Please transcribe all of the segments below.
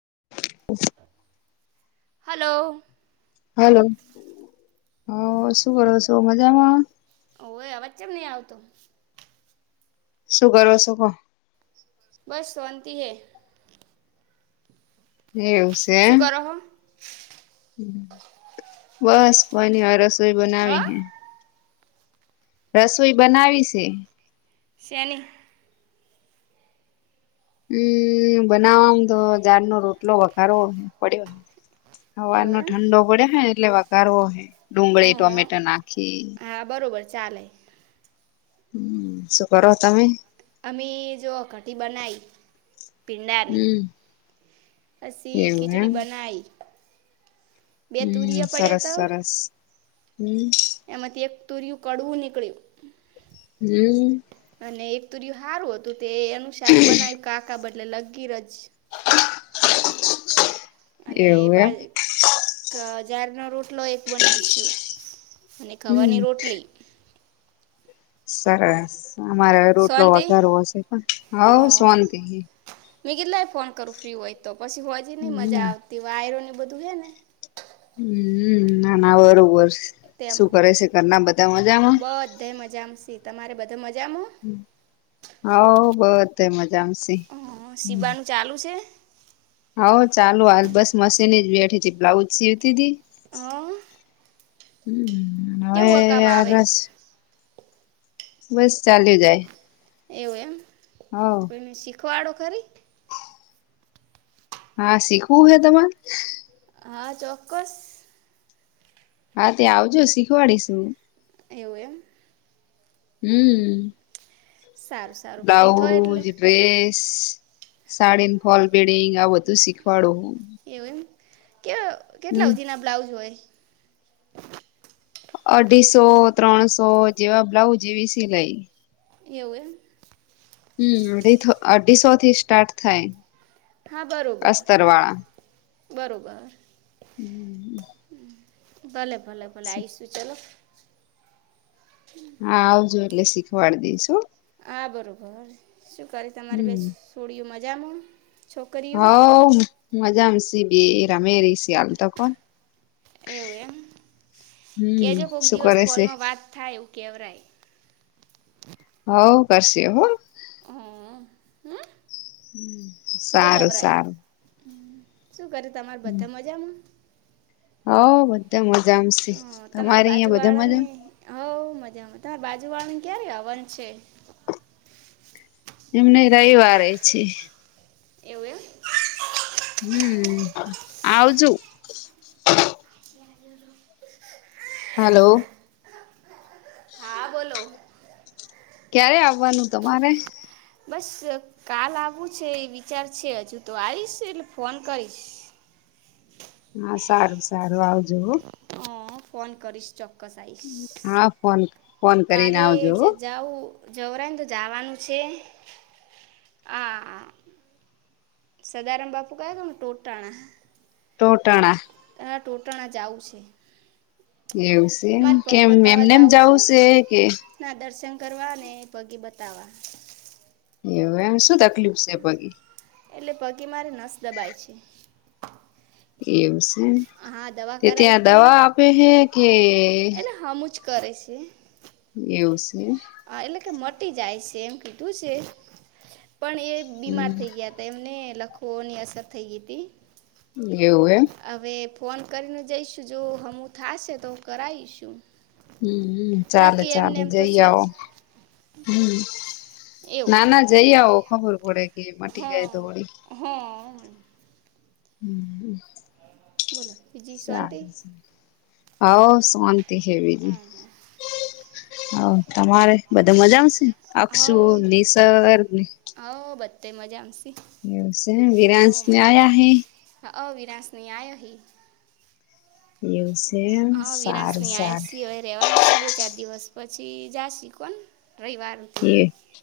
[unintelligible] Hello, hello હ શું કરો છો મજામાં, ઓ હોય વચ્ચેમ નહ આવતો શું કરો શો બસ સોનંતી હૈ, એવું સે શું કરો હો બસ કોની વા રસોઈ હા બનાવી હે, રસોઈ બનાવી સે, સેની હમ્મ બનાવાવામાં તો ઝારનો રોટલો વઘારો પડ્યો, હવાર એવું નો એમ ઠંડો પડે હ એટલે વઘારવો હે ડુંગળી અહં ટોમેટો નાખી હા બરોબર ચાલે, હમ શું કરો તમે અમે જો ખઠી બનાઈ પીંડા ની હમ પછી એવું એમ ખીચડી બનાઈ હમ સરસ સરસ હમ તુરયું કડવું નીકળ્યું હમ અને એક તુરું હારું હતું તે એનું શાક બનાવ્યું કાકા બ એટલે લગ રજ અને એવું એમ બા ારનો રોટલો એક બનાયશું અને હમ ખાવાની રોટલી સરસ અમારે રોટલો શાંતિ વધારો હશે પણ હ સોંતિ મે કેટલાય ફોન કરું ફ્રી હોય તો પછી હોજી નઈ હમ મજા આવતી વાયરોને બધું હે ને હમ નાના બરોબર શું તેમાં કરે છે કરના બધા મજામાં જી તમારે બધ મજા હા બહત મજામાંશે હ સીવાનું ચાલુ છે હા ચાલુ હાલ બસ મશીન જ બેઠી તથી બ્લાઉઝ સીવતી હતીી હ હમ હવે કેવું કામ આવે રસ બસ ચાલ જાય એવું એમ હ ખવાડો ખરી હા શીખવું હે તમારે હા ચોક્કસ હા ત્યાં આવજો શીખવાડીશું એવું એમ હમ સારું સારું ફ્રી થો એટલે બ્લાઉઝ ડ્રેસ સાડીને ફોલ ભેડ આ બધું શીખવાડોું એવું એમ કે કેટલા હમ સુધીના બ્લાઉઝ હોય અઢીસો ત્રણસો જેવા બ્લાઉઝ એવી સિલાઈ એવું હમ અઢી અઢીસો થી સ્ટાર્ટ થાય હા બરોબર અસ્તર બરોબર હમ ભલે ભલે ભલે આઈશું ચલોો હા આવજો એટલે શીખવાડ દઈશું હા બરાબર શું કરી તમારે બેસ હમ સોડ્યું મજામાં છોકરીઓ હવ મજામાં સ બે રમે ર શિયાલ તો કોણ એવું એમ હમ કેજ કોક શું દિવસ કરે છે ફોનમાં વાત થાય કેેવરાય હ કરશે હો હ હા હ સારું સારું શું કરે તમારા બધા મજામાં હ બધ મજ હ તમારી બાજુ વાળા ને હવ મજામાંજ તારે બાજુવાળ ક્યારે આવન છે એમને રવિવારે છે એવું એમ હમ આવજુ હલો હા બોલો ક્યારે આવવાનું તમારે બસ કાલ આવવું છે એ વિચાર છે હજુ તો આવીશ એટલે ફોન કરીશ [inaudible] હા સારું સારું આવજુ હ હં ફોન કરીશ ચોક્કસ આવીશ હા ફોન ફોન કરીને કાલે આવજો જ હો જાઉં જવરા તો જવાનું છે હ સદારમ બાપુ કાય તને ટોટના ટોટણા હ ટોટાણા જઉું છે એવું છે એમ મારે પગ કેમ બતાવવા એમને એમ જાવું જવું છે કે ના દર્શન કરવા અને એ પગે બતાવા. એમ શું તકલીફ છે પગી? કે મારે નસ દબાય છે. એમ છે હા દવા તે કરાવી ત્યાં હતી દવા આપે છે કે કછ કરે છે. એવું છે. હા એટલે કે મટી જાય છે એમ કીધું છે. પણ એ બીમાર હમ થઈ ગયા હતા એમને લખવની અસર થઈ ગઈ હતી. એવું એમ. હવે ફોન કરીને જઈશું જો હમું થશે તો કરાવીશું. હમ ચાલે નક્કી એમને ચાલે એમ તો જઈ છે આવો. જ હમ એવું ના ના જઈ આવો ખબર પડે. એ મટી જાય હા તો હોળી. હા હમ. બોલો. બીજી શાંતિ સારું સાર. હવ શોત હવી જ હ. તમારે બધા મજા આવશે અક્ષુ હા નિસર્ગની. એ મજામાં. છી એવ છે વિરન્સ ન્યાય હ. અવિરાશની આયો હ. એવું સે એમ હા વિરાશ સારું ની સારું આયાી હવે રેવાના જ છી બે ચાર દિવસ પછ છ જા કો રઈવાર એ સુધી.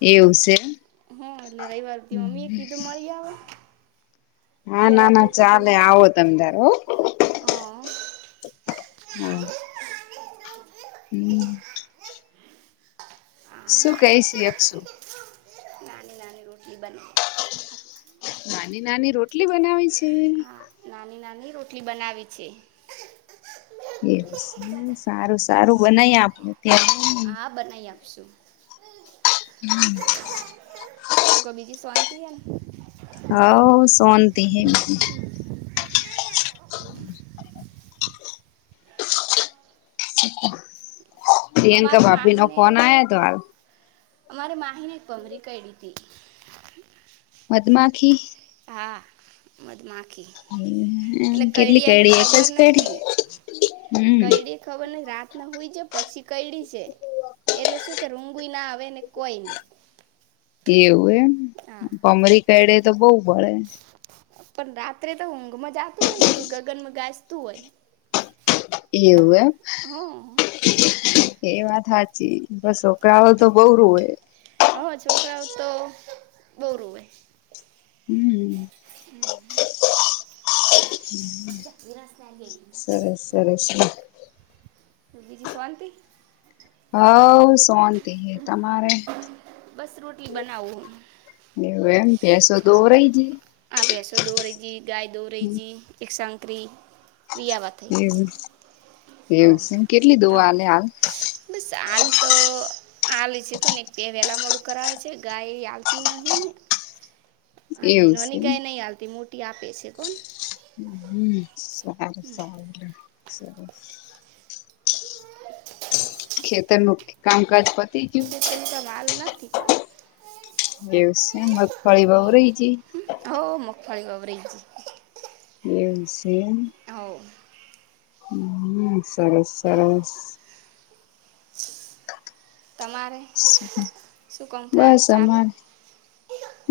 એવું છે. હા એટલે રવિ વારથી મમ્મી એ કીધું મળી આવે. હા બે ના રાતો ના કીધું ચાલે આવો તમે ધારો. હા હા. [inaudible] હમ. આ શું કઈ શિયશું. નાની નાની રુટી બના. નાની નાની રોટલી બનાવી છે. આ નાની નાની રોટલી બનાવી છે. એવ એમ સારું સારું બનાવી આપું. અત્યારે હા બનાવી આપશુ. શું ક બીજી શોંતિ એને. હા શોનતી હૈ. [inaudible] પ્રિયંકા અમારે ભાભી નો માહીને ફોન આયો હતો હાલ. અમારે માહીને એક ભમરી કેય્ડી હતી મધમાખી. હા મધમાં. એમ કેટલી કયડી એક જ ખબર કયડી નથી હમ કયડી ખબર ને રાત હોય છે પછી કયડી છે એટલે શું કે રુંગુ ના આવે ને કોઈ ની. એવું એમ ભમરી કયડે તો બહુ બળે પણ રાત્રે તો ઊંઘમાં જાતું હોય ને બધું ગગનમાં ગાજતું હોય. એવું એમ. હ એ વાત હાચી બસ છોકરાઓ તો બહ રુંવે રોવતો બવ રોવે હમ્મ સરસ સરસ બીજી શોન્તિ હવ શોંતિ હે તમારે બસ રોટલી બનાવું હું એવું એમ ભેંસો તો ભૈસો દોવ રહી જી ગાય દોવ રહી જી એકસંગ બકરી બિયાબ થઈ રહી છે એવું એવું સે એમ કેટલી દોવા હવ હલે હાલ આલે છે કોને તે વેલા મોડું કરાવે છે ગાય આલતી નહીં અને એવું સે નોની એમ ગાય નહી આલતી મોટી આપે છે કણ હમ સાર સારું સ ખેતરનું કામકાજ પર [unintelligible] એવું છે મગફાળી વવરાહી જિ ફરી વવરાઈ એવું છે. હવ હમ્મ સરસ સરસ તમારે શું કમ થાય બસ ચાલુ અમારે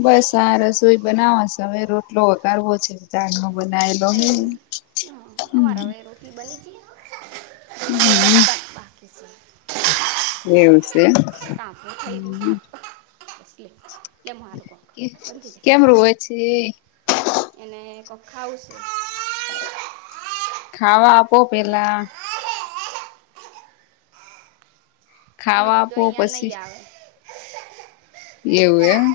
બસ આ રસોઈ બનાવા છે હવે રોટલો વગારવો છે ચાડ નો બનાયેલો હે એવું હ અમારા હવે રોટી બની જી હમ્મ [unintelligible] એવું છે એમ હ એટલે [unintelligible] કે કેમ રોવે છે. એને કોક ખાઉ છે ખાવા આપો પેહલા અમે ખાવા કીધું આપો અહીંયા પછી નહીં આવે એવું એમ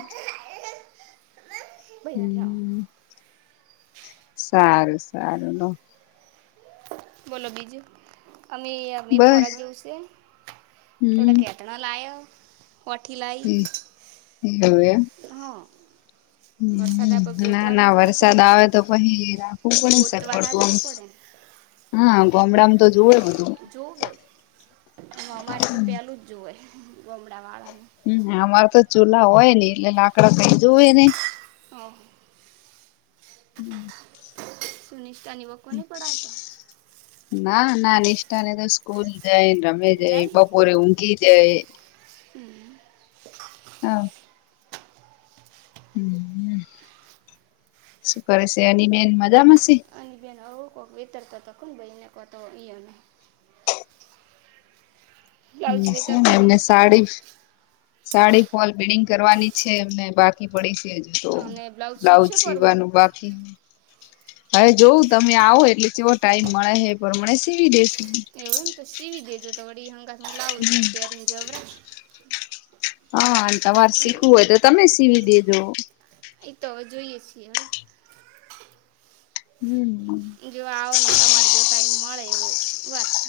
બરા હમ લ [unintelligible] સારું સારું લો બોલો બીજું અમે અમે બસ ફોરા જોવું છે. હમ થોડા કેટનો લાયય વોઠી લાઇ હા વરસાદ હ આપણે ના ગોતવા ના જવું વરસાદ પડે આવે ને તો પહી રાખવું પડે ગોતવા ના સગવડતુ આમ જવું પડે હા ગોમડામાં તો જોવ જ જોુવે અમારે તો પેલું જ જોુવે ગમડા વાળા ને હ અમારે તો ચૂલા હોય ને એટલે લાકડા કઈ જો હોય નને ઓ હમ્મ સુનિષ્ઠા નીવ કોને પડાંવતા ના ના નિષ્ઠા ને તો સ્કૂલ જાયને રમે જાય બપોરે ઊંઘી જાય હમ્મ હા હ શું કરે છે એની બેન મજામાં છે અને બેન આવું કોઈક વિતરતો તો કો ભાઈ એને કો તો ઈયો હમ્મ હતો એમને સાડી સાડી ફોલ બીડિંગ કરવાની છે એમને બાકી પડી જ તો અને બ્લાઉઝ લઉજ સીવશે પરું સીવાનું બાકી હવે જોવં તમે આવો એટલે ચવો ટાઈમ મળે હે પણ મને સીવી દેસ એવું એમ તો સીવી દેજો તો વડી હંગાસ લાવડ પેારીની જબરા હા તમારે શીખવું હોય તો તમે સીવી દેજો અ તો હવે જોઈએ છીએ હડ હમ જો આવો ને તમારે જો ટાઈમ મળે એવું વાત થ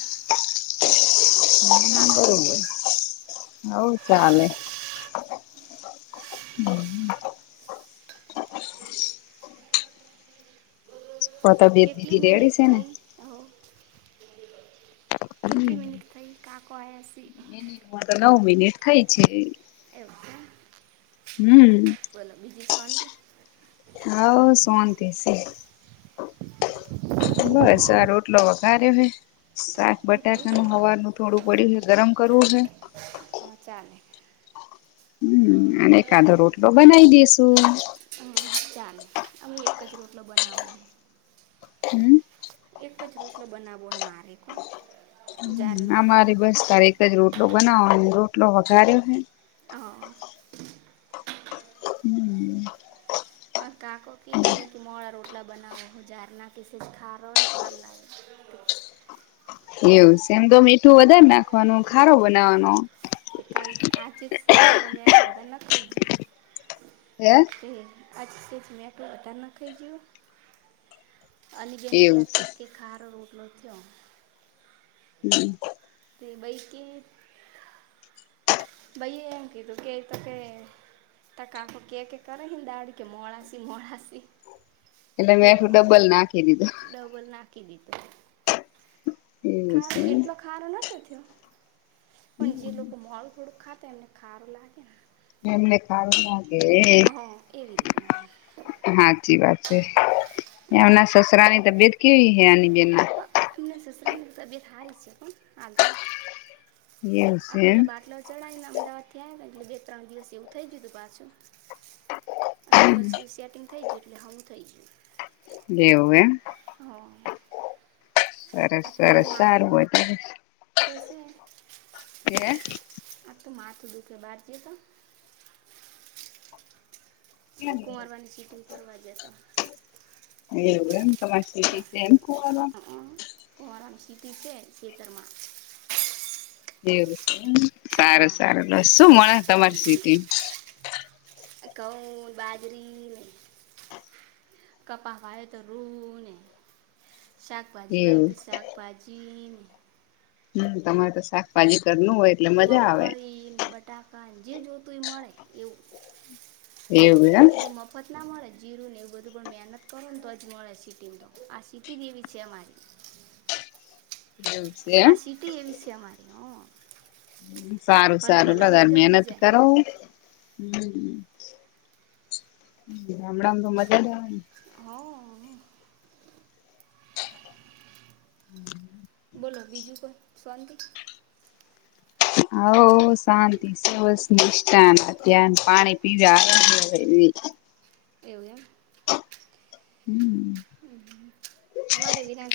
હ બરોબર હવ ચાલે હમ તો તબિયત બીજી કેટલી મિનિટ રેડી છે ને થઈ હો કેટલી મિનિટ થઈ કાકોસી મિનિટમાં તો નવ મિનિટ થાય છે એવું છે હમ બોલો બીજું સન હા શંત સ બસ સાર ઓટલો વઘારે્યો હય શાક દીકરી બટાકાનું હવાનું થોડું પડ્યું છે ગરમ કરવું છે હા ચાલે હમ અને કાધો રોટલો બનાવી દેસુ હા, ચાલે અમે એક જ રોટલો બનાવું હમ એક જ રોટલો બનાવવો હોય મારેકો આમારી બસ તારી એક જ રોટલો બનાવો રોટલો વધઘાર્યો છે હ હમ કાકો ક તમ કે મોર રોટલા બનાવઓ જારના કે સ ખા રહ તોર લાગ [inaudible] એમ તો તું વધારે નાખવાનું ખારો બનાવાનો તે કાલ આજે જ સેજ મેઠું વધારે ન ખાઈ હે તે અછ મેંટલું વધાર ના ખાઈ ગું અને બેનકી એવું છે કે ખાર ર રખ્યો હમ બૈકી ભાઈ એમ કીધું કે તો કે ત કાકો કે કે કરે દાડી કે મોડાાસી મોડાાસી એટલે મેં આું ડબલ નાખી દીધું ડબલ એવું ખા છે એટલો ખારો નતો થયો પણ જે લોકો મોલ થોડુંક ખાતા એમને ખાર લાગે ને એમને કારણ હ હા એવી રીતના એમ હાચી વાત એમના સસરાની તબિયત કેવી હે આની બેન ના એમને સસરાની તબિયત હારી છે, પણ હાલ તો એવું આ છે એમ પેલા બાટલા ચઢીને અમદાવાદ થી આવ એટલે બે-ત્રણ દિવસ એવું થઈ ગયું હતું, પાછું. અને પછી સેટિંગ થઇ ગયું, એટલે હું થઇ ગયું. જેવું એમ. હ. સરસ, આ તો સરસ. એવું માથું સારું દુખે બે જશે કે. [unintelligible] [inaudible] કુંમારવાની સિટિંગ ફરવા જતો. એવડમ તોછ હા છે એમ કો [unintelligible] ત છે શતર્માં [unintelligible] એ સારું, સારું. હા બસ, શું મળે તમારી સિટીમાં? ઘઉં બાજરીને કપાવાયા તરુને. શાકભાજી વાઇ એવું તો શાકભાજી હમ, તમારે તો શાકભાજી કર મગફળી ને બટાકા જે જોતું એ મળે એવું. એવું એમ એ તો મફત ના મળે ને. જીરું ને એવું બધું પણ મહેનત કરો ને તો જ મળે. સીટીમાં તો આ સીટી જ એવી છે અમારી. [unintelligible] એવું છે એમ આ સીટી એવી સે અમારી હ. સારું, સારું. ને લગાર ગમી મહેનત જાય કરો. હમ, ગામડામાં તો મજા જ આવે ને. હઅ હઅ. [unintelligible] હમ. બોલો, બીજું કો શોન્તી. હાવો શાંતિ સે બસ નિષ્ઠા ને ધ્યાન, પાણી [inaudible] એવું એમ. હમ. અમારે વિના